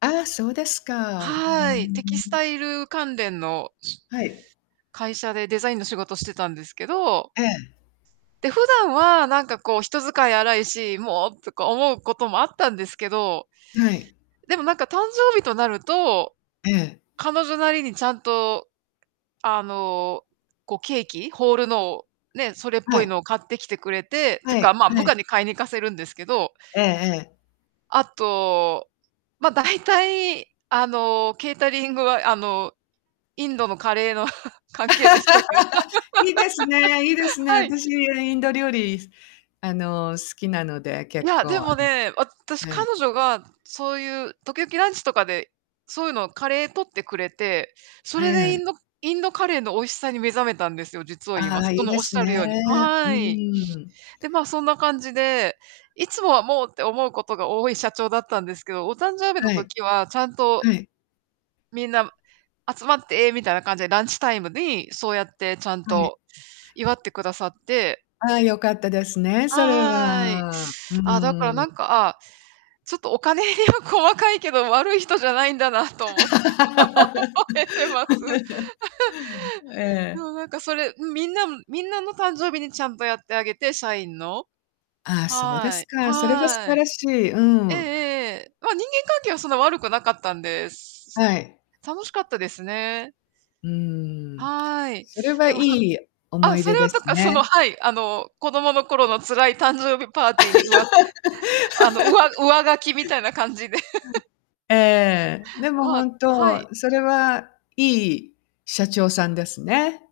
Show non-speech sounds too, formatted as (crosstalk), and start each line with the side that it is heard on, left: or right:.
left: ああ、そうですか。うー
right: はい、テキス
left: ん。
right: タイル関連のし
left: はい。
right: 会社でデザインの仕事してたんですけど
left: ええ。
right: で、普段はなんかこう人使い荒いし、もう、とか思うこともあったんですけど
left: はい。
right: でもなんか誕生日となると、
left: ええ。
right: 彼女なりにちゃんと、あの、こうケーキ、ホールのを、ねえ、それっ
left: は
right: ぽい
left: い。
right: のを買ってきてくれて、ていう
left: は
right: か、
left: い
right: まあ、部
left: はい。
right: 下に買いに行かせるんですけど
left: ええええ。
right: あと、まあ、大体、あの、ケータリングは、あの、インド
left: え。
right: のカレーの (chuckles) 関係でしたけど。
left: (laughs) いいですねいいで
right: (laughs)
left: すね。
right: はい。
left: 私インド料理あの、好きなので、
right: い
left: 結
right: や、
left: 構
right: で
left: あ
right: もね、私、
left: のは
right: 彼
left: い。
right: 女がそういう、時々ランチとかで、そういうのカレー取ってくれて、それ
left: え
right: でイ
left: え。
right: ンドインドカレーの美味しさに目覚めたんですよ、実を言い
left: あ
right: ま
left: あ、
right: す。
left: い
right: そ
left: い
right: の
left: で
right: おっ
left: す
right: しゃ
left: ね。
right: るように、
left: う
right: はい。
left: ん。
right: で、まあ、そんな感じで、いつもはもうって思うことが多い社長だったんですけど、お誕生日の
left: はい。
right: 時はちゃんと
left: はい。
right: みんな、集まってみたいな感じでランチタイムにそうやってちゃん
left: はい。
right: と祝ってくださって。
left: ああ、よかったですね、それ
right: はい。
left: は。うー
right: ああ、だから
left: ん。
right: なんか、ああ、ちょっとお金入りは細かいけど、悪い人じゃないんだなと思って覚えてます。(laughs)
left: (laughs)
right: で
left: ええ。
right: もなんかそれ、ん、みんなみんなの誕生日にちゃんとやってあげて、社員の。
left: ああ、そうで
right: は
left: す
right: い。
left: か。それは素
right: は
left: 晴
right: い。
left: らしい。う
right: ええええ
left: ん。
right: ええ。まあ人間関係はそんな悪くなかったんです。
left: はい。
right: 楽しかったですね。
left: うーん。
right: はい。
left: それは
right: で
left: い
right: もさ
left: い思
right: あ、
left: い
right: そ
left: 出
right: れは
left: で
right: と
left: す
right: か、その、
left: ね。
right: はい、あの、子供の頃の辛い誕生日パーティーに、うわあの、うわ
left: (laughs)
right: 上書きみたいな感じで。(laughs)
left: (unintelligible) ええ、でも
right: まあ
left: 本
right: はい。
left: 当、それはいい社長さんですね。